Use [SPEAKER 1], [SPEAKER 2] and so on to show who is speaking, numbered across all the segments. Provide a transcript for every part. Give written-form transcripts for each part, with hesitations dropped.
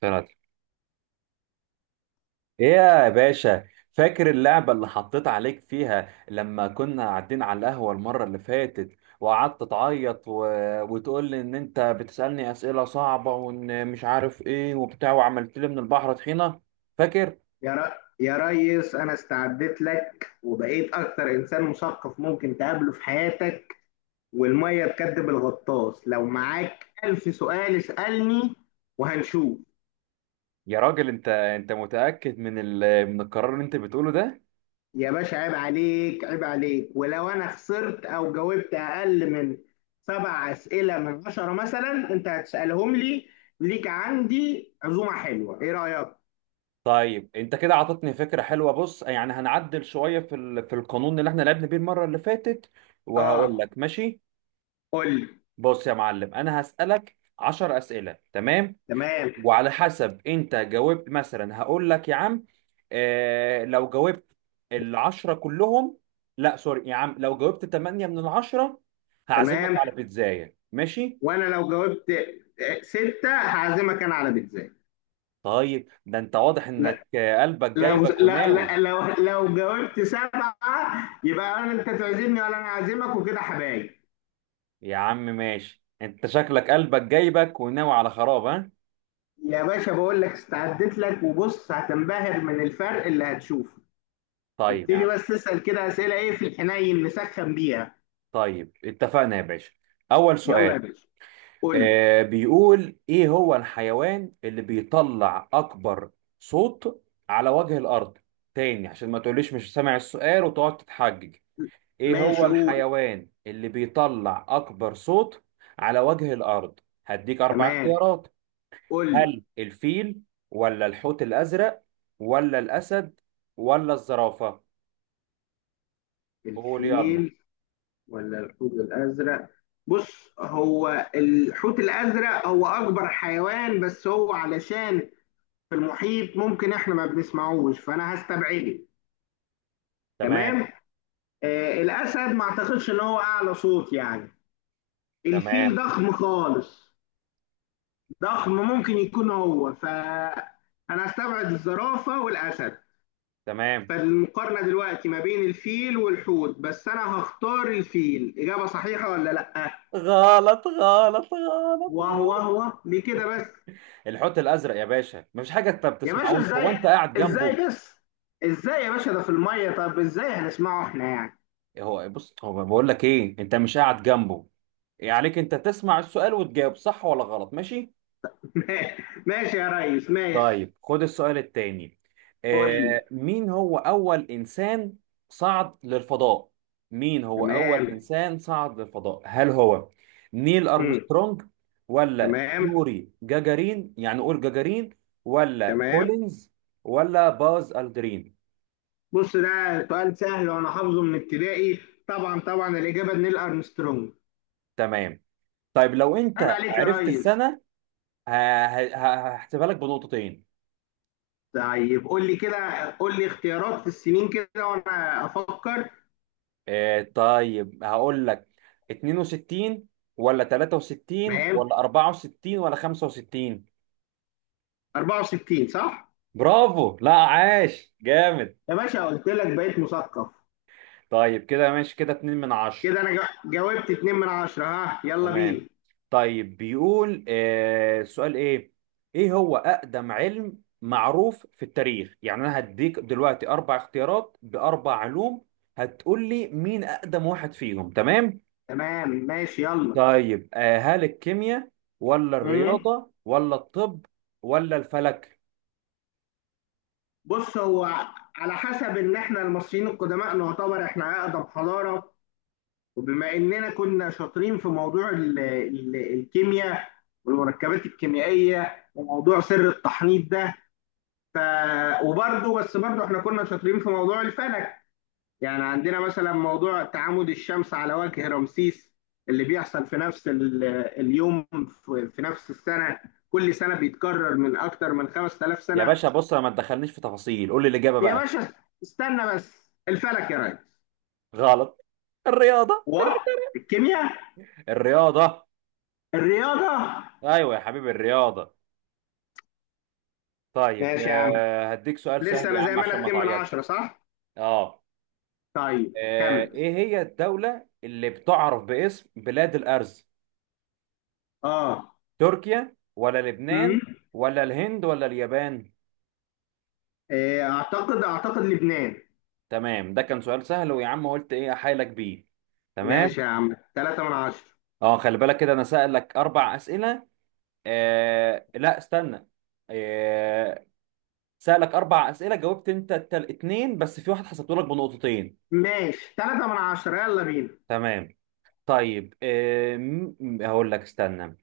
[SPEAKER 1] طلعت ايه يا باشا؟ فاكر اللعبة اللي حطيت عليك فيها لما كنا قاعدين على القهوة المرة اللي فاتت وقعدت تعيط و... وتقول لي ان انت بتسألني أسئلة صعبة وان مش عارف ايه وبتاع، وعملت لي من البحر طحينة؟ فاكر؟
[SPEAKER 2] يا ر... يا ريس، انا استعدت لك وبقيت اكتر انسان مثقف ممكن تقابله في حياتك. والميه تكدب الغطاس، لو معاك الف سؤال اسألني وهنشوف.
[SPEAKER 1] يا راجل، انت متأكد من القرار اللي انت بتقوله ده؟
[SPEAKER 2] يا باشا عيب عليك عيب عليك، ولو انا خسرت او جاوبت اقل من سبع اسئلة من عشرة مثلا انت هتسألهم لي. ليك عندي عزومة حلوة، ايه رأيك؟
[SPEAKER 1] طيب انت كده عطتني فكرة حلوة. بص، يعني هنعدل شوية في القانون اللي احنا لعبنا بيه المرة اللي فاتت، وهقول
[SPEAKER 2] اه،
[SPEAKER 1] لك ماشي.
[SPEAKER 2] قول لي.
[SPEAKER 1] بص يا معلم، انا هسألك 10 أسئلة، تمام؟
[SPEAKER 2] تمام.
[SPEAKER 1] وعلى حسب انت جاوبت مثلا هقول لك يا عم، لو جاوبت العشرة كلهم، لا سوري يا عم، لو جاوبت 8 من العشرة هعزمك
[SPEAKER 2] تمام،
[SPEAKER 1] على بيتزاية، ماشي؟
[SPEAKER 2] وانا لو جاوبت ستة هعزمك انا على بيتزا.
[SPEAKER 1] طيب ده انت واضح
[SPEAKER 2] لا.
[SPEAKER 1] انك قلبك
[SPEAKER 2] لو
[SPEAKER 1] جايبك
[SPEAKER 2] لا
[SPEAKER 1] وناوي.
[SPEAKER 2] لا لو لو جاوبت سبعة يبقى انت تعزمني ولا انا اعزمك وكده حبايب.
[SPEAKER 1] يا عم ماشي، انت شكلك قلبك جايبك وناوي على خراب، ها.
[SPEAKER 2] يا باشا بقول لك استعدت لك، وبص هتنبهر من الفرق اللي هتشوفه.
[SPEAKER 1] طيب يا
[SPEAKER 2] ابتدي
[SPEAKER 1] عم.
[SPEAKER 2] بس تسأل كده أسئلة ايه في الحنين نسخن بيها.
[SPEAKER 1] طيب اتفقنا يا باشا. اول
[SPEAKER 2] يلا
[SPEAKER 1] سؤال.
[SPEAKER 2] يا باشا، قول لي.
[SPEAKER 1] بيقول ايه هو الحيوان اللي بيطلع اكبر صوت على وجه الارض. تاني، عشان ما تقوليش مش سامع السؤال وتقعد تتحجج. ايه هو
[SPEAKER 2] ماشي، قول.
[SPEAKER 1] الحيوان اللي بيطلع اكبر صوت على وجه الارض؟ هديك اربع
[SPEAKER 2] تمام،
[SPEAKER 1] اختيارات.
[SPEAKER 2] قول لي.
[SPEAKER 1] هل الفيل، ولا الحوت الازرق، ولا الاسد، ولا الزرافة؟ قول يلا.
[SPEAKER 2] الفيل، ولا الحوت الأزرق. بص، هو الحوت الأزرق هو أكبر حيوان، بس هو علشان في المحيط ممكن احنا ما بنسمعوش، فانا هستبعده.
[SPEAKER 1] تمام،
[SPEAKER 2] تمام. الاسد ما اعتقدش ان هو اعلى صوت يعني. الفيل
[SPEAKER 1] تمام،
[SPEAKER 2] ضخم خالص، ضخم، ممكن يكون هو، فانا هستبعد الزرافه والاسد.
[SPEAKER 1] تمام.
[SPEAKER 2] فالمقارنه دلوقتي ما بين الفيل والحوت، بس انا هختار الفيل. اجابه صحيحه ولا لا؟
[SPEAKER 1] غلط، غلط، غلط،
[SPEAKER 2] وهو
[SPEAKER 1] غلط.
[SPEAKER 2] هو ليه كده بس؟
[SPEAKER 1] الحوت الازرق يا باشا، مفيش حاجه انت ما
[SPEAKER 2] يا باشا
[SPEAKER 1] بتسمعوش هو
[SPEAKER 2] ازاي؟
[SPEAKER 1] انت قاعد جنبه.
[SPEAKER 2] ازاي بس؟ ازاي يا باشا؟ ده في الميه، طب ازاي هنسمعه احنا يعني؟
[SPEAKER 1] إيه هو، بص هو بقول لك ايه، انت مش قاعد جنبه. إيه عليك، انت تسمع السؤال وتجاوب صح ولا غلط، ماشي؟
[SPEAKER 2] ماشي يا ريس، ماشي.
[SPEAKER 1] طيب خد السؤال التاني.
[SPEAKER 2] قول لي.
[SPEAKER 1] مين هو اول انسان صعد للفضاء؟ مين هو اول
[SPEAKER 2] تمام.
[SPEAKER 1] انسان صعد للفضاء؟ هل هو نيل
[SPEAKER 2] امم.
[SPEAKER 1] ارمسترونج، ولا
[SPEAKER 2] تمام.
[SPEAKER 1] يوري جاجارين، يعني قول جاجارين، ولا
[SPEAKER 2] تمام.
[SPEAKER 1] كولينز، ولا باز الدرين؟
[SPEAKER 2] بص ده سؤال سهل وانا حافظه من ابتدائي. طبعا طبعا الاجابه نيل ارمسترونج.
[SPEAKER 1] تمام. طيب لو
[SPEAKER 2] عيب
[SPEAKER 1] انت
[SPEAKER 2] عليك يا
[SPEAKER 1] عرفت
[SPEAKER 2] ريس.
[SPEAKER 1] السنة ه- هحسبها لك بنقطتين.
[SPEAKER 2] طيب قول لي كده، قول لي اختيارات في السنين كده وانا افكر.
[SPEAKER 1] طيب هقول لك، 62 ولا 63
[SPEAKER 2] تمام.
[SPEAKER 1] ولا 64 ولا 65؟
[SPEAKER 2] 64 صح.
[SPEAKER 1] برافو، لا عاش جامد.
[SPEAKER 2] يا باشا قلت لك بقيت مثقف.
[SPEAKER 1] طيب كده ماشي، كده 2 من 10.
[SPEAKER 2] كده انا جاوبت 2 من 10، ها يلا
[SPEAKER 1] تمام.
[SPEAKER 2] بينا.
[SPEAKER 1] طيب بيقول، السؤال ايه. ايه هو اقدم علم معروف في التاريخ؟ يعني انا هديك دلوقتي اربع اختيارات باربع علوم، هتقول لي مين اقدم واحد فيهم، تمام؟
[SPEAKER 2] تمام، ماشي، يلا.
[SPEAKER 1] طيب، هل الكيمياء، ولا
[SPEAKER 2] امم
[SPEAKER 1] الرياضة، ولا الطب، ولا الفلك؟
[SPEAKER 2] بص هو، على حسب ان احنا المصريين القدماء نعتبر احنا اقدم حضاره، وبما اننا كنا شاطرين في موضوع ال ال الكيمياء والمركبات الكيميائيه وموضوع سر التحنيط ده. ف... وبرده بس برده احنا كنا شاطرين في موضوع الفلك، يعني عندنا مثلا موضوع تعامد الشمس على وجه رمسيس اللي بيحصل في نفس اليوم في نفس السنه، كل سنه بيتكرر من اكتر من 5000
[SPEAKER 1] يا
[SPEAKER 2] سنه.
[SPEAKER 1] باشا بص، أنا ما تدخلنيش في تفاصيل، قول لي الإجابة
[SPEAKER 2] يا
[SPEAKER 1] بقى.
[SPEAKER 2] باشا استنى بس، الفلك يا ريس
[SPEAKER 1] غلط. الرياضة.
[SPEAKER 2] والكيمياء.
[SPEAKER 1] الرياضة.
[SPEAKER 2] الرياضه.
[SPEAKER 1] أيوة يا حبيبي، الرياضة. طيب،
[SPEAKER 2] ماشي يا عم.
[SPEAKER 1] هديك سؤال
[SPEAKER 2] لسه
[SPEAKER 1] سهل يا
[SPEAKER 2] انا زي
[SPEAKER 1] عم
[SPEAKER 2] ما
[SPEAKER 1] عشان
[SPEAKER 2] انا
[SPEAKER 1] ما
[SPEAKER 2] 2 من
[SPEAKER 1] تعيطش.
[SPEAKER 2] 10 صح؟
[SPEAKER 1] اه.
[SPEAKER 2] طيب كمل.
[SPEAKER 1] ايه هي الدولة اللي بتعرف باسم بلاد الأرز؟
[SPEAKER 2] اه.
[SPEAKER 1] تركيا، ولا لبنان،
[SPEAKER 2] امم
[SPEAKER 1] ولا الهند، ولا اليابان؟
[SPEAKER 2] إيه، اعتقد لبنان.
[SPEAKER 1] تمام، ده كان سؤال سهل، ويا عم قلت ايه احايلك بيه. تمام.
[SPEAKER 2] ماشي يا عم، 3 من 10.
[SPEAKER 1] اه خلي بالك كده، انا سألك اربع اسئله. لا استنى. آه سألك اربع اسئله، جاوبت انت اتنين، بس في واحد حسبته لك بنقطتين.
[SPEAKER 2] ماشي 3 من 10، يلا بينا.
[SPEAKER 1] تمام. طيب، هقول لك استنى.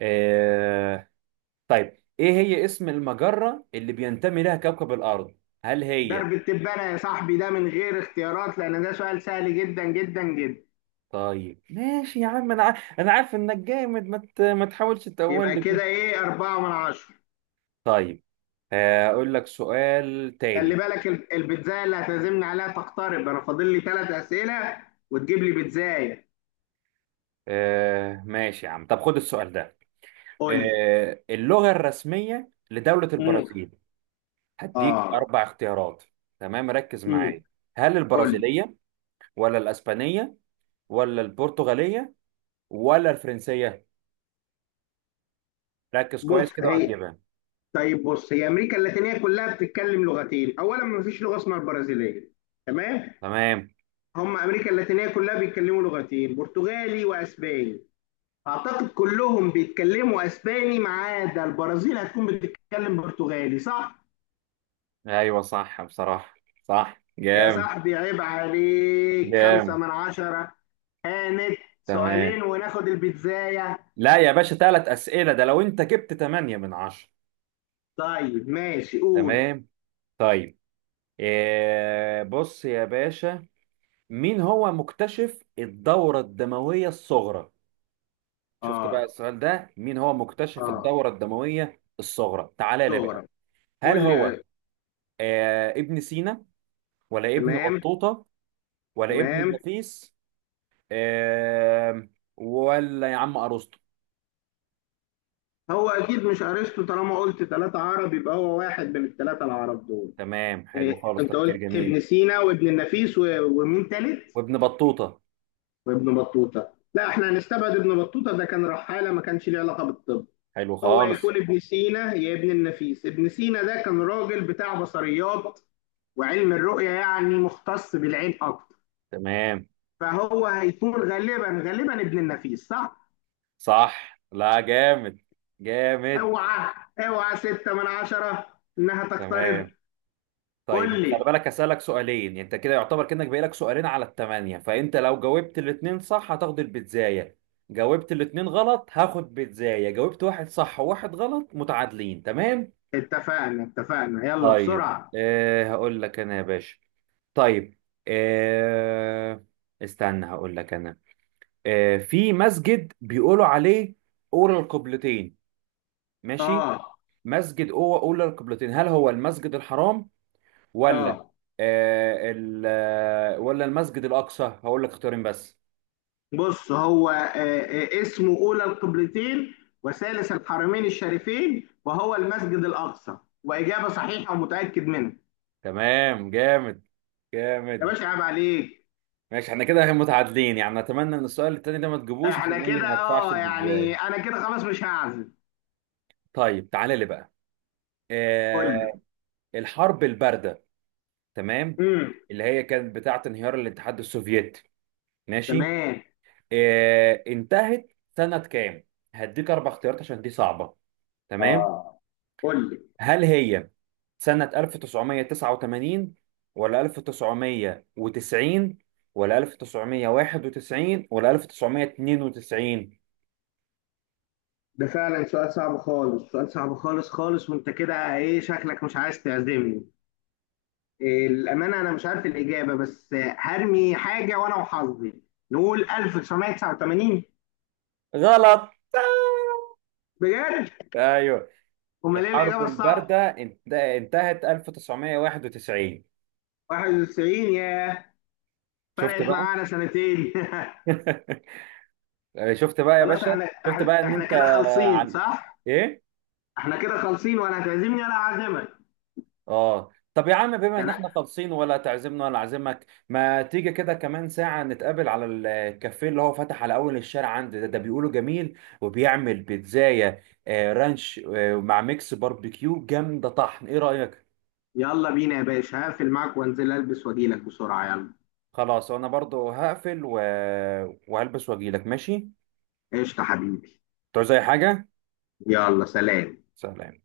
[SPEAKER 1] آه طيب ايه هي اسم المجره اللي بينتمي لها كوكب الارض؟ هل هي.
[SPEAKER 2] درب التبانة يا صاحبي، ده من غير اختيارات لان ده سؤال سهل جدا جدا جدا.
[SPEAKER 1] طيب ماشي يا عم، انا عارف انك جامد، ما تحاولش تقول
[SPEAKER 2] يبقى
[SPEAKER 1] لي كده.
[SPEAKER 2] كده ايه، 4 من 10.
[SPEAKER 1] طيب، اقول لك سؤال
[SPEAKER 2] خلي
[SPEAKER 1] تاني.
[SPEAKER 2] بالك، البيتزاية اللي هتعزمني عليها تقترب، انا فاضل لي ثلاث اسئلة وتجيب لي بيتزاية.
[SPEAKER 1] ماشي يا عم، طب خد السؤال ده.
[SPEAKER 2] قول لي.
[SPEAKER 1] اللغة الرسمية لدولة
[SPEAKER 2] مم.
[SPEAKER 1] البرازيل. هديك
[SPEAKER 2] اه.
[SPEAKER 1] أربع اختيارات. تمام، ركز
[SPEAKER 2] مم.
[SPEAKER 1] معايا. هل
[SPEAKER 2] قول لي.
[SPEAKER 1] البرازيلية، ولا الأسبانية، ولا البرتغالية، ولا الفرنسية؟ ركز
[SPEAKER 2] بص
[SPEAKER 1] كويس كده
[SPEAKER 2] هي.
[SPEAKER 1] وهتجيبها.
[SPEAKER 2] طيب بص، هي امريكا اللاتينيه كلها بتتكلم لغتين، اولا ما فيش لغه اسمها البرازيليه. تمام.
[SPEAKER 1] تمام.
[SPEAKER 2] هم امريكا اللاتينيه كلها بيتكلموا لغتين، برتغالي واسباني. اعتقد كلهم بيتكلموا اسباني ما عدا البرازيل، هتكون بتتكلم برتغالي صح.
[SPEAKER 1] أيوة صح، بصراحة. صح،
[SPEAKER 2] يا
[SPEAKER 1] جامد.
[SPEAKER 2] صاحبي عيب عليك، خمسة
[SPEAKER 1] جامد.
[SPEAKER 2] من عشرة. هانت،
[SPEAKER 1] تمام.
[SPEAKER 2] سؤالين وناخد البيتزاية.
[SPEAKER 1] لا يا باشا، ثلاث أسئلة ده لو أنت جبت تمانية من عشرة.
[SPEAKER 2] طيب ماشي، قول.
[SPEAKER 1] تمام. طيب، بص يا باشا. مين هو مكتشف الدورة الدموية الصغرى؟ شفت بقى
[SPEAKER 2] اه،
[SPEAKER 1] السؤال ده، مين هو مكتشف
[SPEAKER 2] اه،
[SPEAKER 1] الدورة الدموية الصغرى؟ تعالى لي بقى.
[SPEAKER 2] صغرى.
[SPEAKER 1] هل
[SPEAKER 2] قول
[SPEAKER 1] هو
[SPEAKER 2] لي.
[SPEAKER 1] ابن سينا، ولا ابن
[SPEAKER 2] تمام.
[SPEAKER 1] بطوطة، ولا ابن
[SPEAKER 2] تمام.
[SPEAKER 1] النفيس، آه ولا يا عم أرسطو؟
[SPEAKER 2] هو اكيد مش ارسطو، طالما قلت ثلاثة عرب يبقى هو واحد من الثلاثة العرب دول.
[SPEAKER 1] تمام،
[SPEAKER 2] إيه،
[SPEAKER 1] حلو خالص،
[SPEAKER 2] انت قلت
[SPEAKER 1] تفكير جميل.
[SPEAKER 2] ابن سينا وابن النفيس ومين تالت؟
[SPEAKER 1] وابن بطوطة.
[SPEAKER 2] وابن بطوطة، لا احنا هنستبعد ابن بطوطة، ده كان رحالة ما كانش ليه علاقة بالطب.
[SPEAKER 1] حلو
[SPEAKER 2] هو
[SPEAKER 1] خالص.
[SPEAKER 2] يكون ابن سينا يا ابن النفيس. ابن سينا ده كان راجل بتاع بصريات وعلم الرؤية، يعني مختص بالعين اكتر.
[SPEAKER 1] تمام.
[SPEAKER 2] فهو هيكون غالبا غالبا ابن النفيس، صح.
[SPEAKER 1] صح، لا جامد. جامد.
[SPEAKER 2] اوعى، اوعى، ستة من عشرة، انها تقترب.
[SPEAKER 1] تمام. طيب
[SPEAKER 2] قول
[SPEAKER 1] انت خلي
[SPEAKER 2] لي.
[SPEAKER 1] بالك، هسألك سؤالين، يعني انت كده يعتبر كأنك باقي لك سؤالين على الثمانية، فانت لو جاوبت الاتنين صح هتاخد البيتزاية، جاوبت الاتنين غلط هاخد بيتزاية، جاوبت واحد صح وواحد غلط متعادلين، تمام؟
[SPEAKER 2] اتفقنا اتفقنا، يلا
[SPEAKER 1] طيب،
[SPEAKER 2] بسرعة.
[SPEAKER 1] هقول لك انا يا باشا. طيب، أه استنى هقول لك انا. في مسجد بيقولوا عليه أولى القبلتين، ماشي؟
[SPEAKER 2] اه.
[SPEAKER 1] مسجد أولى القبلتين، هل هو المسجد الحرام، ولا
[SPEAKER 2] اه.
[SPEAKER 1] آه ال آه، ولا المسجد الأقصى؟ هقول لك اختيارين بس.
[SPEAKER 2] بص هو، اسمه أولى القبلتين وثالث الحرمين الشريفين، وهو المسجد الأقصى، وإجابة صحيحة ومتأكد منها.
[SPEAKER 1] تمام، جامد.
[SPEAKER 2] يا
[SPEAKER 1] جامد.
[SPEAKER 2] باشا عيب عليك.
[SPEAKER 1] ماشي احنا كده متعادلين، يعني اتمنى ان السؤال التاني ده ما تجيبوش،
[SPEAKER 2] احنا
[SPEAKER 1] عشان ايه
[SPEAKER 2] كده،
[SPEAKER 1] ما ادفعش
[SPEAKER 2] يعني
[SPEAKER 1] البيتزاية.
[SPEAKER 2] انا كده خلاص مش هعزم.
[SPEAKER 1] طيب تعالى لي بقى.
[SPEAKER 2] قول لي.
[SPEAKER 1] آه الحرب الباردة، تمام،
[SPEAKER 2] امم.
[SPEAKER 1] اللي هي كانت بتاعة انهيار الاتحاد السوفيتي، ماشي؟
[SPEAKER 2] تمام.
[SPEAKER 1] انتهت سنة كام؟ هديك اربع اختيارات عشان دي صعبة، تمام.
[SPEAKER 2] اه، قول لي.
[SPEAKER 1] هل هي سنة 1989، ولا 1990، ولا 1991، ولا 1992؟
[SPEAKER 2] ده فعلا سؤال صعب خالص، سؤال صعب خالص خالص، وانت كده ايه شكلك مش عايز تعزمني. الأمانة أنا مش عارف الإجابة، بس هرمي حاجة وأنا وحظي، نقول 1989.
[SPEAKER 1] غلط.
[SPEAKER 2] بجد؟
[SPEAKER 1] ايوه.
[SPEAKER 2] أمال إيه
[SPEAKER 1] الحرب
[SPEAKER 2] الإجابة الصح؟
[SPEAKER 1] الباردة انتهت 1991.
[SPEAKER 2] 91 يا.
[SPEAKER 1] شفت
[SPEAKER 2] فرقت
[SPEAKER 1] بقى.
[SPEAKER 2] معانا سنتين.
[SPEAKER 1] شفت بقى يا
[SPEAKER 2] خلاص،
[SPEAKER 1] باشا.
[SPEAKER 2] احنا
[SPEAKER 1] شفت
[SPEAKER 2] احنا
[SPEAKER 1] بقى ان
[SPEAKER 2] إحنا
[SPEAKER 1] انت
[SPEAKER 2] كده خالصين
[SPEAKER 1] على
[SPEAKER 2] صح؟
[SPEAKER 1] ايه.
[SPEAKER 2] احنا كده خالصين ولا هتعزمني ولا هعزمك.
[SPEAKER 1] اه طب يا عم، بما ان
[SPEAKER 2] يعني
[SPEAKER 1] احنا خالصين، ولا تعزمنا ولا اعزمك، ما تيجي كده كمان ساعة نتقابل على الكافيه اللي هو فتح على اول الشارع عندي ده, ده بيقولوا جميل وبيعمل بيتزاية رانش مع ميكس باربيكيو جامدة طحن، ايه رأيك؟
[SPEAKER 2] يلا بينا يا باشا، هقفل معاك وانزل البس واجيلك بسرعة يلا.
[SPEAKER 1] خلاص انا برضو هقفل و... وهلبس واجيلك، ماشي؟
[SPEAKER 2] قشطة حبيبي.
[SPEAKER 1] تعوز اي حاجة؟
[SPEAKER 2] يلا سلام.
[SPEAKER 1] سلام.